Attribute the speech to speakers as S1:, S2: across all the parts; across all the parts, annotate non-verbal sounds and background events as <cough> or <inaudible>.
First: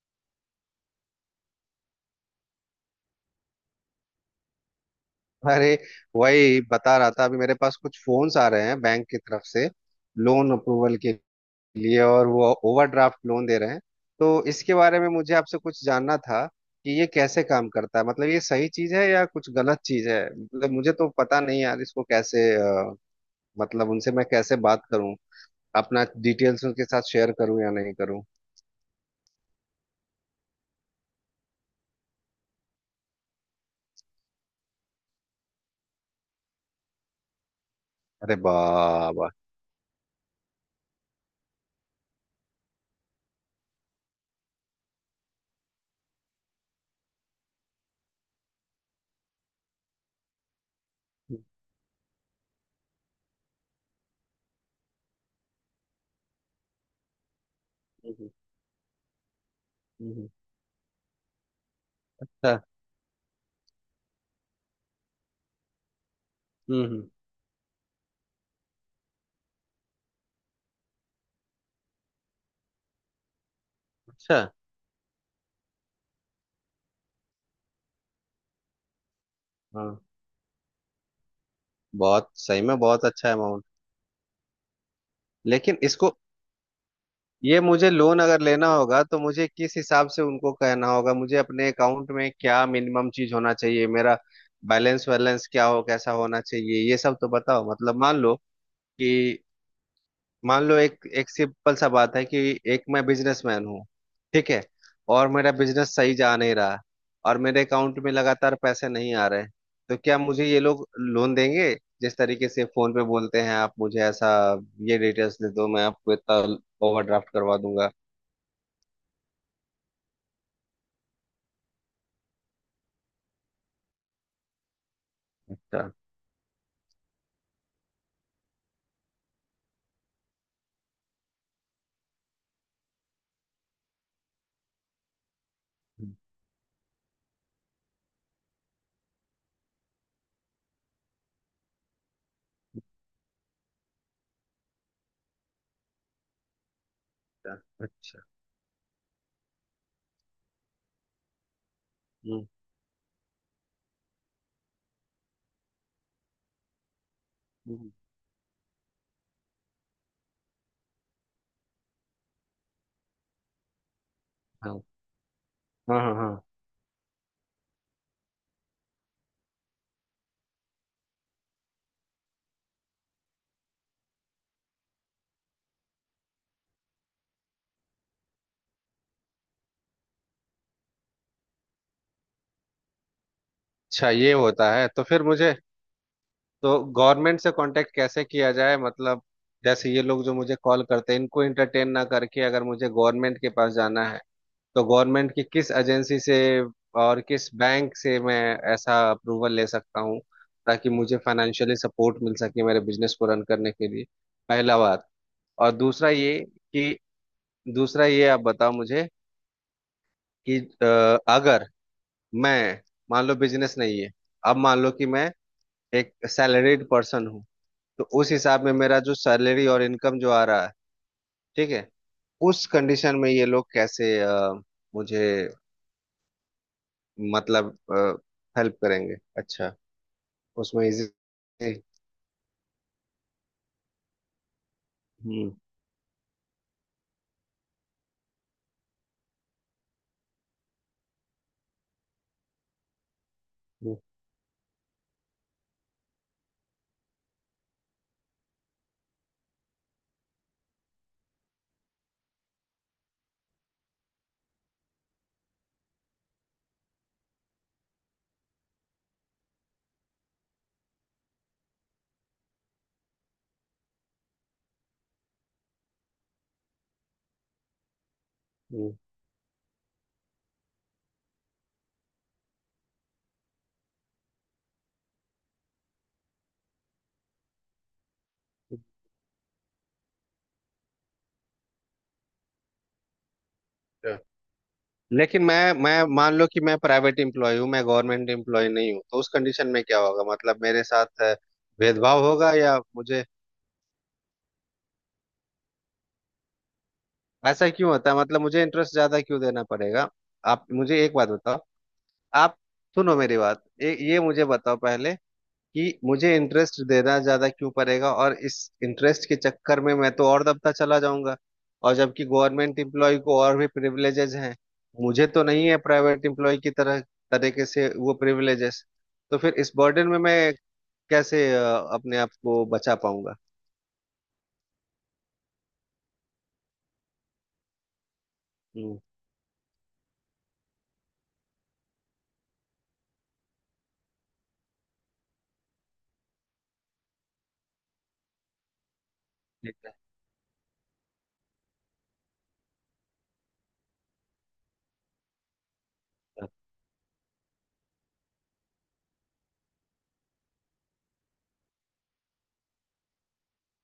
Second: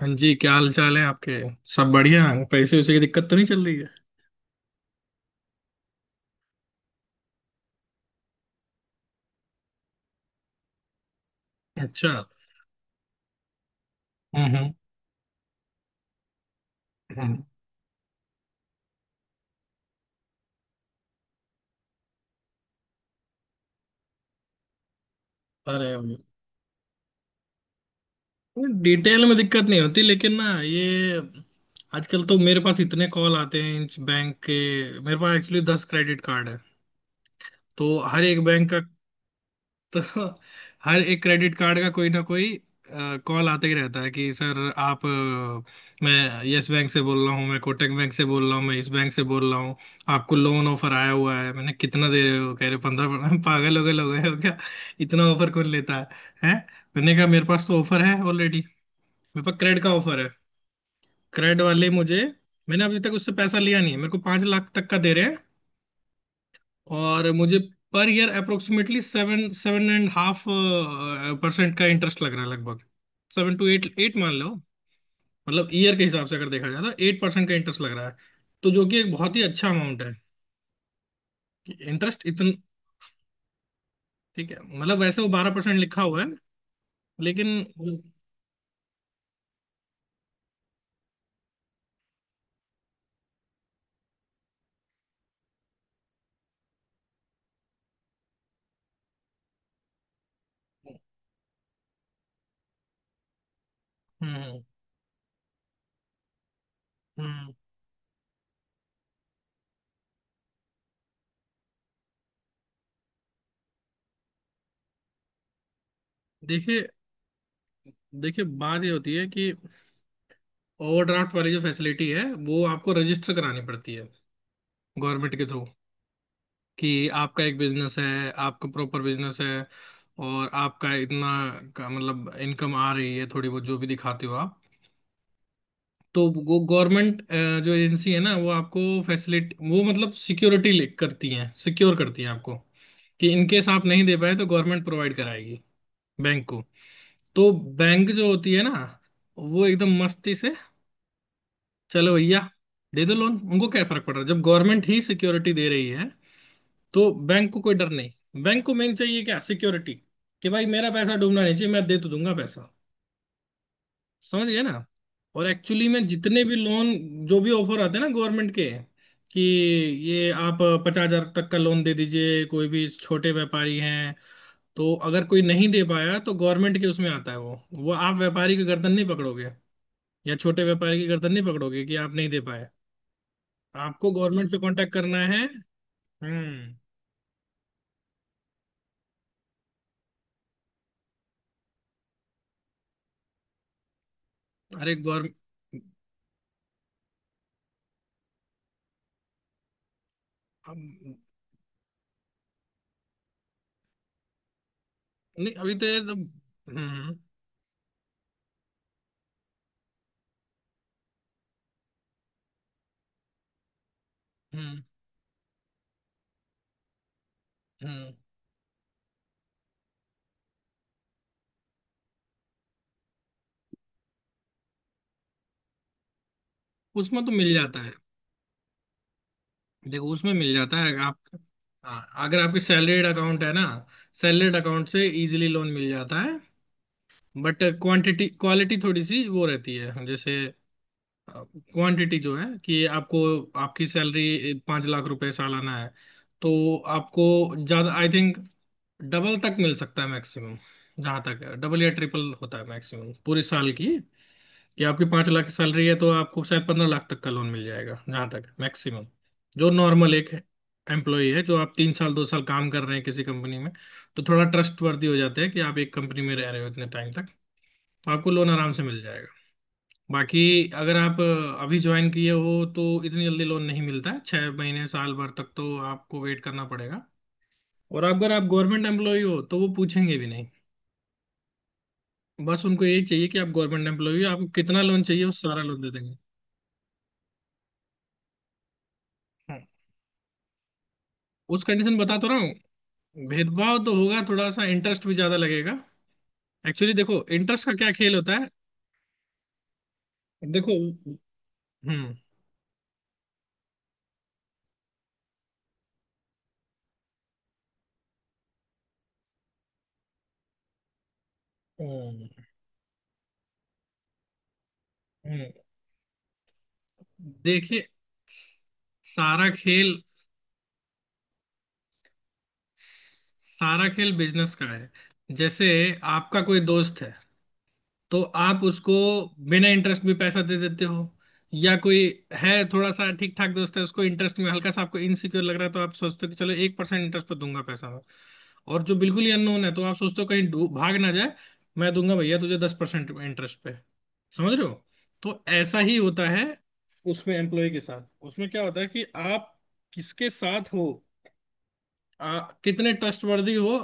S1: हाँ जी क्या हाल चाल है आपके। सब बढ़िया। पैसे वैसे की दिक्कत तो नहीं चल रही है।
S2: अरे वही बता रहा था। अभी मेरे पास कुछ फोन्स आ रहे हैं बैंक की तरफ से लोन अप्रूवल के लिए
S1: अच्छा।
S2: और वो ओवरड्राफ्ट लोन दे रहे हैं। तो
S1: हम्म हम्म
S2: इसके बारे में मुझे आपसे कुछ जानना था कि ये
S1: हम्म।
S2: कैसे काम करता है। मतलब ये सही चीज है या कुछ गलत चीज है। मतलब मुझे तो पता नहीं यार इसको कैसे मतलब उनसे मैं कैसे बात करूं?
S1: अरे।
S2: अपना डिटेल्स उनके साथ शेयर करूं या नहीं करूं?
S1: डिटेल में दिक्कत नहीं होती लेकिन ना ये आजकल तो मेरे पास इतने कॉल आते हैं इस बैंक के। मेरे पास एक्चुअली 10 क्रेडिट कार्ड है। तो हर
S2: अरे
S1: एक बैंक का।
S2: बाबा।
S1: <laughs> तो हर एक क्रेडिट कार्ड का कोई ना कोई कॉल आते ही रहता है कि सर आप मैं यस बैंक से बोल रहा हूँ मैं कोटक बैंक से बोल रहा हूँ मैं इस बैंक से बोल रहा हूँ। आपको लोन ऑफर आया हुआ है मैंने कितना दे रहे हो कह रहे 15 <laughs> पागल हो गए लोग हो क्या। इतना ऑफर कौन लेता है। हैं। मैंने कहा मेरे पास तो ऑफर है
S2: हम्म,
S1: ऑलरेडी। मेरे पास क्रेड का ऑफर
S2: हम्म।
S1: है। क्रेड वाले मुझे।
S2: अच्छा।
S1: मैंने अभी तक उससे पैसा लिया नहीं है मेरे को 5 लाख तक का दे रहे हैं।
S2: हम्म।
S1: और मुझे per year approximately seven seven and half percent का इंटरेस्ट लग रहा है लगभग। सेवन टू एट एट मान
S2: अच्छा।
S1: लो। मतलब ईयर के हिसाब से अगर देखा जाए तो 8% का इंटरेस्ट लग रहा है। तो जो कि एक बहुत ही अच्छा
S2: हाँ।
S1: अमाउंट है कि इंटरेस्ट
S2: बहुत
S1: इतना।
S2: सही में बहुत अच्छा अमाउंट।
S1: ठीक है मतलब वैसे वो 12%
S2: लेकिन
S1: लिखा
S2: इसको
S1: हुआ है लेकिन।
S2: ये मुझे लोन अगर लेना होगा तो मुझे किस हिसाब से उनको कहना होगा? मुझे अपने अकाउंट में क्या मिनिमम चीज होना चाहिए? मेरा बैलेंस वैलेंस क्या हो, कैसा होना चाहिए? ये सब तो बताओ। मतलब मान लो कि मान लो एक एक सिंपल सा बात है कि एक मैं बिजनेसमैन हूँ। ठीक है।
S1: हम्म
S2: और मेरा बिजनेस सही जा नहीं रहा। और
S1: हम्म।
S2: मेरे अकाउंट में लगातार पैसे नहीं आ रहे। तो क्या मुझे ये लोग लोन देंगे? जिस तरीके से फोन पे बोलते हैं आप मुझे ऐसा, ये डिटेल्स दे दो, मैं आपको इतना
S1: देखिए।
S2: ओवरड्राफ्ट करवा दूंगा।
S1: देखिए बात ये होती है कि ओवरड्राफ्ट वाली जो फैसिलिटी है वो आपको रजिस्टर करानी पड़ती है गवर्नमेंट के थ्रू
S2: अच्छा
S1: कि आपका एक बिजनेस है आपका प्रॉपर बिजनेस है और आपका इतना का मतलब इनकम आ रही है थोड़ी बहुत जो भी दिखाते हो आप।
S2: अच्छा
S1: तो वो गवर्नमेंट जो एजेंसी है ना वो आपको फैसिलिटी वो मतलब सिक्योरिटी करती है सिक्योर करती है आपको कि इन केस आप नहीं दे पाए तो गवर्नमेंट प्रोवाइड कराएगी बैंक को। तो बैंक
S2: अच्छा।
S1: जो होती है ना वो एकदम मस्ती से चलो भैया
S2: हम्म
S1: दे दो लोन उनको क्या फर्क पड़ रहा है जब गवर्नमेंट ही सिक्योरिटी दे रही है। तो बैंक को कोई डर
S2: हम्म,
S1: नहीं बैंक को मेन चाहिए क्या सिक्योरिटी कि भाई मेरा पैसा डूबना नहीं चाहिए मैं दे तो दूंगा पैसा। समझ गए
S2: हाँ
S1: ना। और एक्चुअली
S2: हाँ
S1: में
S2: हाँ
S1: जितने
S2: हाँ।
S1: भी लोन जो भी ऑफर आते हैं ना गवर्नमेंट के कि ये आप 50,000 तक का लोन दे दीजिए कोई भी छोटे व्यापारी हैं। तो अगर कोई नहीं दे पाया तो गवर्नमेंट के उसमें आता है वो आप व्यापारी की गर्दन नहीं पकड़ोगे या छोटे व्यापारी की गर्दन नहीं पकड़ोगे कि आप नहीं दे पाए। आपको
S2: अच्छा। ये
S1: गवर्नमेंट से
S2: होता है
S1: कांटेक्ट
S2: तो
S1: करना
S2: फिर
S1: है।
S2: मुझे।
S1: हम्म।
S2: तो गवर्नमेंट से कांटेक्ट कैसे किया जाए? मतलब जैसे ये लोग जो मुझे कॉल करते हैं इनको एंटरटेन ना करके अगर मुझे गवर्नमेंट के पास जाना है तो
S1: अरे
S2: गवर्नमेंट की किस
S1: गवर्नमेंट।
S2: एजेंसी से और किस बैंक से मैं ऐसा अप्रूवल ले सकता हूँ ताकि मुझे फाइनेंशियली सपोर्ट मिल सके मेरे बिजनेस को रन करने के लिए? पहला बात।
S1: नहीं
S2: और
S1: अभी तो ये
S2: दूसरा
S1: तो।
S2: ये कि दूसरा ये आप बताओ मुझे कि अगर मैं, मान लो बिजनेस नहीं है। अब मान
S1: हम्म
S2: लो कि मैं एक सैलरीड पर्सन हूँ। तो
S1: हम्म।
S2: उस हिसाब में मेरा जो सैलरी और इनकम जो आ रहा है, ठीक है, उस कंडीशन में ये लोग कैसे मुझे
S1: उसमें तो मिल
S2: मतलब
S1: जाता है।
S2: हेल्प करेंगे? अच्छा।
S1: देखो उसमें मिल जाता
S2: उसमें
S1: है
S2: इजी।
S1: आप। हाँ। अगर आपकी सैलरीड अकाउंट है ना सैलरीड अकाउंट से इजीली
S2: हम्म
S1: लोन मिल जाता है। बट क्वांटिटी क्वालिटी थोड़ी सी वो रहती है जैसे क्वांटिटी जो है कि आपको आपकी
S2: हम्म,
S1: सैलरी 5 लाख रुपए सालाना है। तो आपको ज्यादा आई थिंक डबल तक मिल सकता है मैक्सिमम। जहां तक है डबल या ट्रिपल होता है मैक्सिमम पूरे साल की कि आपकी 5 लाख की सैलरी है तो आपको शायद 15 लाख तक का लोन मिल जाएगा जहां तक मैक्सिमम। जो नॉर्मल एक एम्प्लॉय है जो आप 3 साल 2 साल काम कर रहे हैं किसी कंपनी में तो थोड़ा ट्रस्ट वर्दी हो जाते हैं कि आप एक कंपनी में रह रहे हो इतने टाइम तक तो आपको लोन आराम से
S2: हम्म।
S1: मिल जाएगा। बाकी अगर आप अभी ज्वाइन किए हो तो इतनी जल्दी लोन नहीं मिलता है 6 महीने साल भर तक तो आपको वेट करना पड़ेगा। और अगर आप गवर्नमेंट एम्प्लॉय हो तो वो पूछेंगे भी नहीं बस उनको यही चाहिए कि आप गवर्नमेंट
S2: अच्छा।
S1: एम्प्लॉय हो आपको कितना लोन चाहिए वो
S2: लेकिन
S1: सारा
S2: मैं
S1: लोन दे
S2: मैं
S1: देंगे।
S2: मान लो कि मैं प्राइवेट एम्प्लॉय हूँ, मैं गवर्नमेंट एम्प्लॉय नहीं हूँ, तो उस
S1: हाँ।
S2: कंडीशन में क्या होगा? मतलब मेरे साथ
S1: उस कंडीशन बता
S2: भेदभाव
S1: तो रहा
S2: होगा
S1: हूँ।
S2: या मुझे?
S1: भेदभाव तो होगा थोड़ा सा इंटरेस्ट भी ज्यादा लगेगा। एक्चुअली देखो इंटरेस्ट
S2: ऐसा
S1: का
S2: क्यों
S1: क्या
S2: होता
S1: खेल
S2: है?
S1: होता
S2: मतलब
S1: है।
S2: मुझे इंटरेस्ट ज्यादा क्यों देना पड़ेगा? आप
S1: देखो।
S2: मुझे एक बात बताओ।
S1: हम्म
S2: आप सुनो मेरी बात। ये मुझे बताओ पहले कि मुझे इंटरेस्ट देना ज्यादा क्यों पड़ेगा? और इस इंटरेस्ट के चक्कर में मैं तो और दबता चला जाऊंगा। और जबकि
S1: हम्म,
S2: गवर्नमेंट एम्प्लॉय को और भी प्रिविलेजेस हैं, मुझे तो
S1: हम्म।
S2: नहीं है प्राइवेट एम्प्लॉय की तरह तरीके
S1: देखिए।
S2: से वो प्रिविलेजेस। तो
S1: सारा
S2: फिर इस
S1: खेल
S2: बर्डन में मैं कैसे अपने आप को बचा पाऊंगा?
S1: सारा खेल बिजनेस का है। जैसे आपका कोई दोस्त है तो आप उसको
S2: हम्म,
S1: बिना इंटरेस्ट भी पैसा दे देते हो। या कोई है थोड़ा सा ठीक ठाक दोस्त है उसको इंटरेस्ट में हल्का सा आपको इनसिक्योर लग रहा है तो आप सोचते हो कि चलो 1% इंटरेस्ट पर दूंगा पैसा मैं। और जो बिल्कुल ही अननोन है
S2: ठीक
S1: तो
S2: है
S1: आप सोचते हो कहीं भाग ना जाए। मैं दूंगा भैया तुझे 10% इंटरेस्ट पे। समझ रहे हो। तो ऐसा ही होता है उसमें एम्प्लॉय के साथ उसमें क्या होता है कि आप किसके साथ हो आ, कितने ट्रस्टवर्दी हो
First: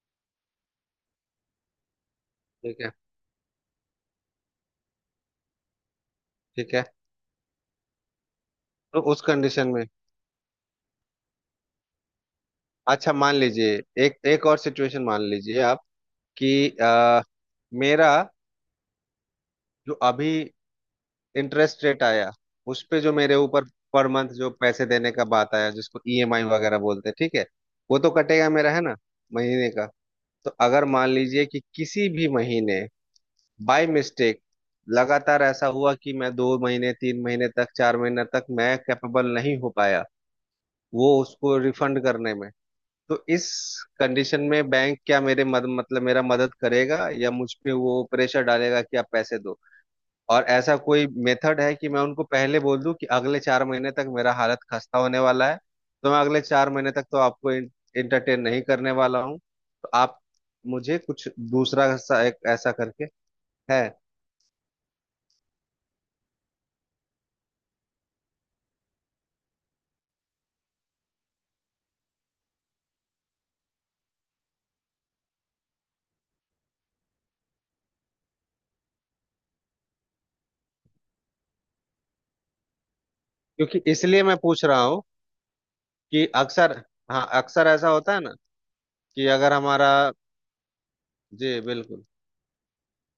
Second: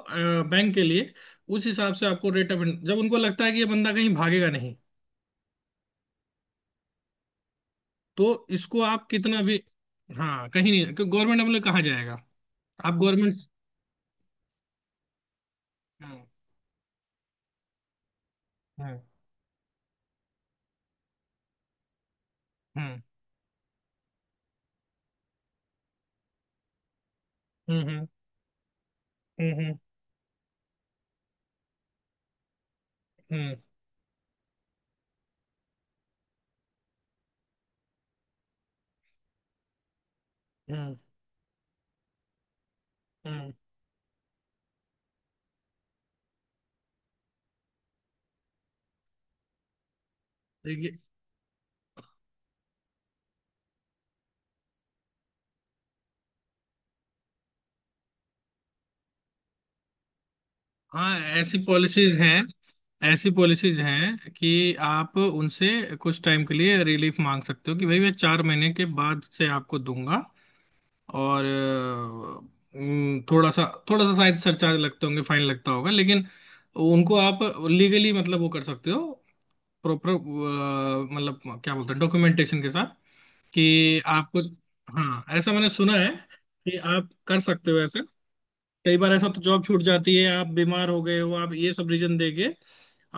S1: बैंक के लिए उस हिसाब से आपको रेट ऑफ
S2: ठीक है
S1: जब उनको लगता है कि ये बंदा कहीं भागेगा नहीं
S2: ठीक है।
S1: तो इसको
S2: तो
S1: आप
S2: उस
S1: कितना भी।
S2: कंडीशन में।
S1: हाँ कहीं नहीं गवर्नमेंट अप्लाई कहाँ जाएगा आप
S2: अच्छा, मान
S1: गवर्नमेंट।
S2: लीजिए। एक एक और सिचुएशन मान लीजिए आप
S1: हम्म
S2: कि मेरा जो अभी इंटरेस्ट रेट आया, उस
S1: हम्म
S2: पे जो मेरे ऊपर पर मंथ जो पैसे देने का बात आया जिसको ईएमआई वगैरह बोलते हैं, ठीक है,
S1: हम्म
S2: वो
S1: हम्म
S2: तो कटेगा मेरा है ना महीने
S1: हम्म
S2: का। तो अगर मान लीजिए कि किसी भी महीने
S1: हम्म
S2: बाय मिस्टेक लगातार ऐसा हुआ कि मैं दो महीने तीन महीने तक चार महीने तक मैं कैपेबल नहीं हो पाया
S1: हम्म,
S2: वो उसको रिफंड करने में, तो इस
S1: हम्म।
S2: कंडीशन में बैंक क्या मतलब मेरा मदद करेगा या मुझ पे वो प्रेशर डालेगा कि आप पैसे दो? और ऐसा
S1: देखिए।
S2: कोई मेथड है कि मैं उनको पहले बोल दूं कि अगले चार महीने तक मेरा हालत खस्ता होने वाला है, तो मैं अगले चार महीने तक तो आपको इंटरटेन नहीं करने वाला हूँ, तो आप मुझे
S1: हाँ
S2: कुछ दूसरा सा एक ऐसा करके
S1: ऐसी पॉलिसीज
S2: है?
S1: हैं कि आप उनसे कुछ टाइम के लिए रिलीफ मांग सकते हो कि भाई मैं 4 महीने के बाद से आपको दूंगा। और थोड़ा सा शायद सरचार्ज लगते होंगे फाइन लगता होगा लेकिन उनको आप लीगली मतलब वो कर सकते हो। प्रॉपर मतलब क्या बोलते हैं डॉक्यूमेंटेशन के साथ कि
S2: क्योंकि इसलिए मैं
S1: आपको।
S2: पूछ रहा हूँ
S1: हाँ ऐसा मैंने सुना है
S2: कि अक्सर।
S1: कि आप
S2: हाँ
S1: कर
S2: अक्सर
S1: सकते हो
S2: ऐसा
S1: ऐसे।
S2: होता है ना
S1: कई बार
S2: कि
S1: ऐसा तो
S2: अगर
S1: जॉब छूट
S2: हमारा।
S1: जाती है आप बीमार हो गए हो
S2: जी
S1: आप ये सब
S2: बिल्कुल
S1: रीजन देके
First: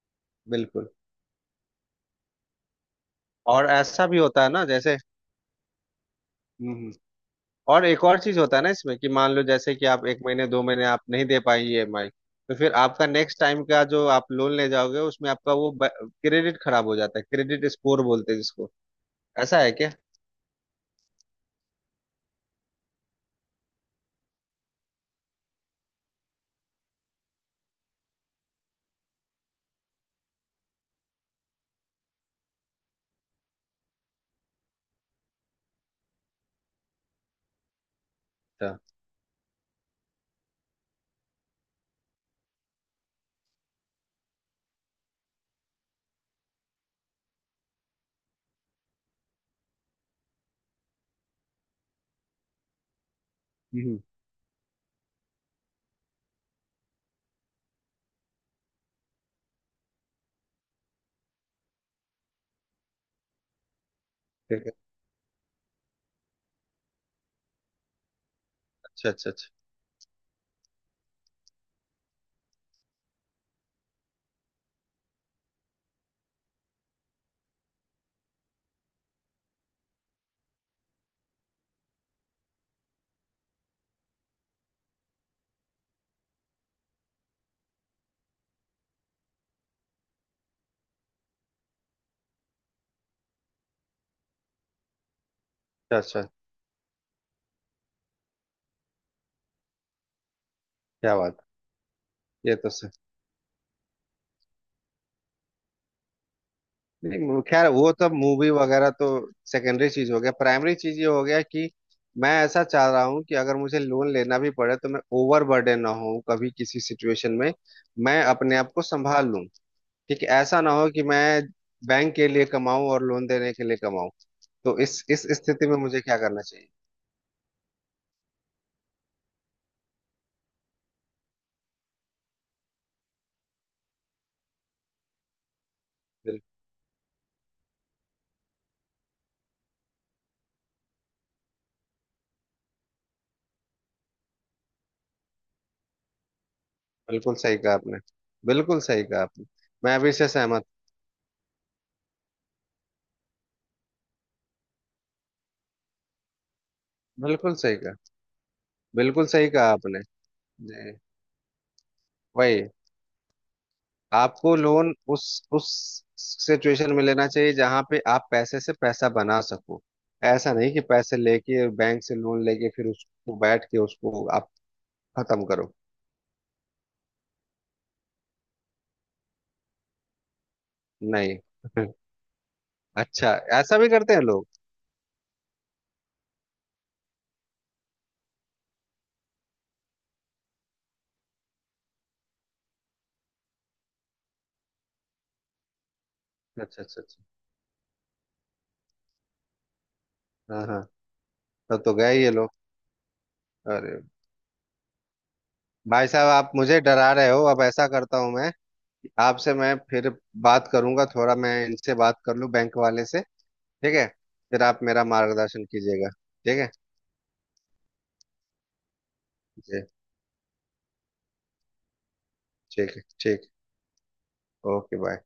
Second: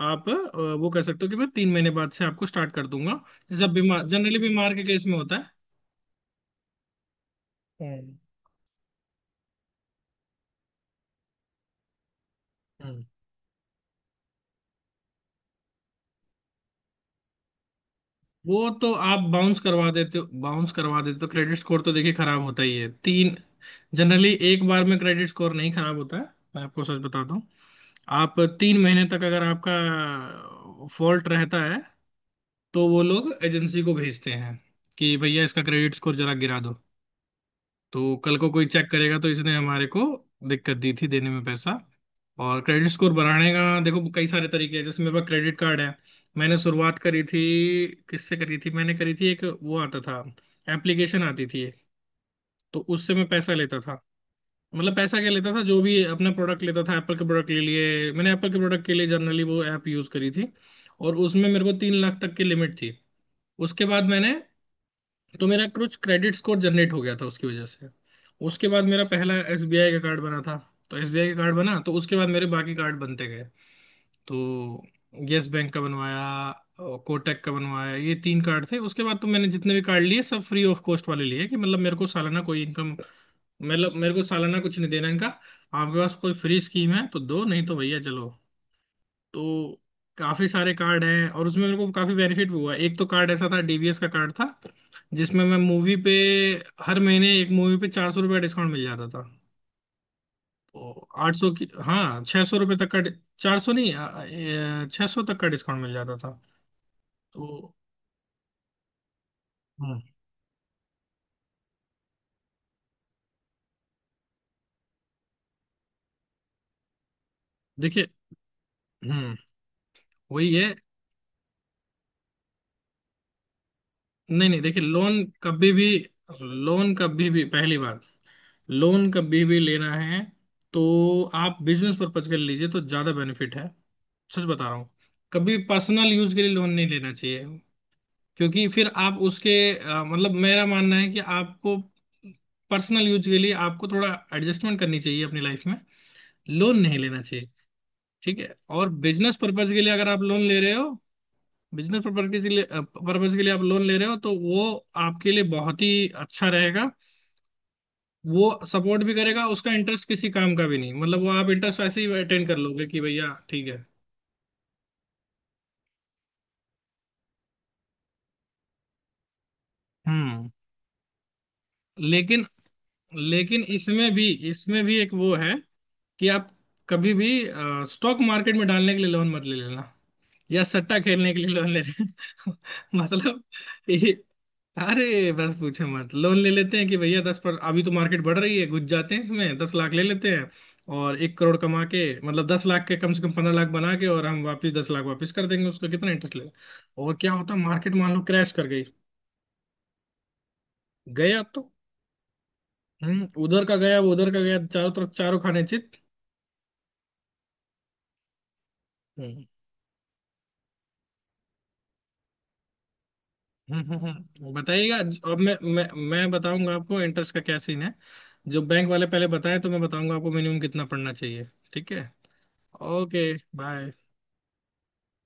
S1: आप वो
S2: बिल्कुल।
S1: कह सकते हो कि मैं 3 महीने बाद से आपको स्टार्ट कर दूंगा।
S2: और
S1: जब बीमार
S2: ऐसा भी
S1: जनरली
S2: होता है ना
S1: बीमार के
S2: जैसे।
S1: केस में होता है।
S2: हम्म हम्म। और एक और चीज होता है ना इसमें, कि मान लो जैसे कि आप एक महीने दो महीने आप नहीं दे पाई ईएमआई, तो फिर
S1: हम्म।
S2: आपका नेक्स्ट टाइम का जो आप लोन ले जाओगे उसमें आपका वो क्रेडिट खराब हो जाता है, क्रेडिट स्कोर बोलते हैं
S1: वो
S2: जिसको।
S1: तो आप बाउंस
S2: ऐसा है
S1: करवा
S2: क्या?
S1: देते हो बाउंस करवा देते हो तो क्रेडिट स्कोर तो देखिए खराब होता ही है तीन। जनरली एक बार में क्रेडिट स्कोर नहीं खराब होता है। मैं आपको सच बताता हूँ। आप 3 महीने तक अगर आपका फॉल्ट रहता है तो वो लोग एजेंसी को भेजते हैं कि भैया इसका क्रेडिट स्कोर जरा गिरा दो। तो कल को कोई चेक
S2: अच्छा।
S1: करेगा तो इसने हमारे को दिक्कत दी थी देने में पैसा। और क्रेडिट स्कोर बढ़ाने का देखो कई सारे तरीके हैं जैसे मेरे पास क्रेडिट कार्ड है। मैंने शुरुआत करी थी किससे करी थी मैंने करी थी एक वो आता था एप्लीकेशन आती थी एक। तो उससे मैं पैसा लेता
S2: हम्म।
S1: था। मतलब पैसा क्या लेता था जो भी अपना प्रोडक्ट लेता था एप्पल के प्रोडक्ट के लिए मैंने एप्पल के प्रोडक्ट के लिए जनरली वो ऐप यूज करी थी। और उसमें मेरे को 3 लाख तक की लिमिट थी। उसके बाद मैंने
S2: ठीक है।
S1: तो मेरा कुछ क्रेडिट स्कोर जनरेट हो गया था उसकी वजह से। उसके बाद मेरा
S2: अच्छा अच्छा
S1: पहला
S2: अच्छा।
S1: एसबीआई का कार्ड बना था। तो एसबीआई का कार्ड बना तो उसके बाद मेरे बाकी कार्ड बनते गए। तो यस बैंक का बनवाया कोटक का बनवाया ये 3 कार्ड थे उसके बाद तो मैंने जितने भी कार्ड लिए सब फ्री ऑफ कॉस्ट वाले लिए कि मतलब मेरे को सालाना कोई इनकम मतलब मेरे को सालाना कुछ नहीं देना इनका आपके पास कोई फ्री स्कीम है तो दो नहीं तो भैया चलो। तो काफी सारे कार्ड हैं और उसमें मेरे को काफी बेनिफिट भी हुआ एक तो कार्ड ऐसा था डीबीएस का कार्ड था जिसमें मैं मूवी
S2: अच्छा
S1: पे
S2: अच्छा,
S1: हर महीने एक मूवी पे ₹400 डिस्काउंट मिल जाता था। तो
S2: क्या
S1: आठ
S2: बात
S1: सौ की हाँ छह
S2: है। ये
S1: सौ
S2: तो
S1: रुपये
S2: सर।
S1: तक का 400 नहीं 600 तक का डिस्काउंट मिल जाता था।
S2: नहीं
S1: तो।
S2: खैर वो तो मूवी वगैरह तो सेकेंडरी
S1: हम्म।
S2: चीज हो गया, प्राइमरी चीज ये हो गया कि मैं ऐसा चाह रहा हूँ कि अगर मुझे लोन लेना भी पड़े तो मैं ओवर बर्डन ना हूँ कभी किसी सिचुएशन में।
S1: देखिए।
S2: मैं अपने आप को संभाल
S1: हम्म।
S2: लूँ। ठीक है,
S1: वही
S2: ऐसा ना
S1: है।
S2: हो कि मैं बैंक के लिए कमाऊं और लोन देने के लिए कमाऊं।
S1: नहीं नहीं
S2: तो
S1: देखिए
S2: इस इस स्थिति में मुझे क्या करना चाहिए?
S1: लोन कभी भी पहली बात लोन कभी भी लेना है तो आप बिजनेस पर्पज के लिए लीजिए तो ज्यादा बेनिफिट है। सच बता रहा हूँ। कभी पर्सनल यूज
S2: बिल,
S1: के लिए लोन नहीं लेना चाहिए। क्योंकि फिर आप उसके मतलब मेरा मानना है कि आपको पर्सनल यूज के लिए आपको थोड़ा एडजस्टमेंट करनी चाहिए अपनी लाइफ में लोन नहीं लेना
S2: बिल्कुल
S1: चाहिए।
S2: सही कहा आपने।
S1: ठीक है
S2: बिल्कुल
S1: और
S2: सही कहा
S1: बिजनेस
S2: आपने।
S1: पर्पज के लिए
S2: मैं
S1: अगर
S2: अभी
S1: आप
S2: से
S1: लोन ले
S2: सहमत।
S1: रहे हो बिजनेस पर्पज के लिए आप लोन ले रहे हो तो वो आपके लिए बहुत ही अच्छा रहेगा।
S2: बिल्कुल सही कहा।
S1: वो सपोर्ट भी
S2: बिल्कुल
S1: करेगा
S2: सही कहा
S1: उसका
S2: आपने।
S1: इंटरेस्ट किसी काम का भी
S2: जी।
S1: नहीं मतलब वो आप इंटरेस्ट ऐसे ही अटेंड कर
S2: वही।
S1: लोगे कि भैया ठीक है।
S2: आपको लोन उस सिचुएशन में लेना चाहिए जहां पे आप पैसे से पैसा बना सको।
S1: हम्म।
S2: ऐसा नहीं कि पैसे लेके बैंक से लोन
S1: लेकिन
S2: लेके फिर उसको
S1: लेकिन
S2: बैठ के उसको आप
S1: इसमें भी एक वो
S2: खत्म
S1: है
S2: करो।
S1: कि आप कभी भी स्टॉक मार्केट में डालने के लिए लोन मत ले लेना या सट्टा खेलने
S2: नहीं।
S1: के लिए लोन ले लेना <laughs>
S2: <laughs> अच्छा।
S1: मतलब।
S2: ऐसा भी
S1: ये।
S2: करते हैं लोग?
S1: अरे बस पूछे मत लोन ले लेते हैं कि भैया दस पर अभी तो मार्केट बढ़ रही है घुस जाते हैं इसमें 10 लाख ले लेते हैं। और 1 करोड़ कमा के मतलब 10 लाख के कम से कम 15 लाख बना के और हम वापस 10 लाख वापस कर देंगे उसका कितना इंटरेस्ट लेगा।
S2: अच्छा अच्छा
S1: और
S2: अच्छा।
S1: क्या होता मार्केट मान लो क्रैश कर गई
S2: हाँ हाँ।
S1: गया तो
S2: तब तो गए ये लोग।
S1: उधर का गया
S2: अरे
S1: वो उधर का गया चारों तरफ चारों खाने चित।
S2: भाई साहब आप मुझे डरा रहे हो। अब ऐसा करता हूँ मैं,
S1: हम्म।
S2: आपसे मैं फिर बात करूंगा, थोड़ा मैं इनसे बात कर लूँ बैंक वाले से। ठीक है। फिर आप
S1: बताइएगा।
S2: मेरा
S1: अब मैं
S2: मार्गदर्शन
S1: मैं
S2: कीजिएगा।
S1: मैं
S2: ठीक है।
S1: बताऊंगा आपको इंटरेस्ट का क्या सीन है। जो बैंक वाले पहले बताएं तो
S2: जी।
S1: मैं बताऊंगा आपको मिनिमम कितना पड़ना चाहिए। ठीक है।
S2: ठीक है
S1: ओके
S2: ठीक।
S1: बाय।
S2: Okay bye.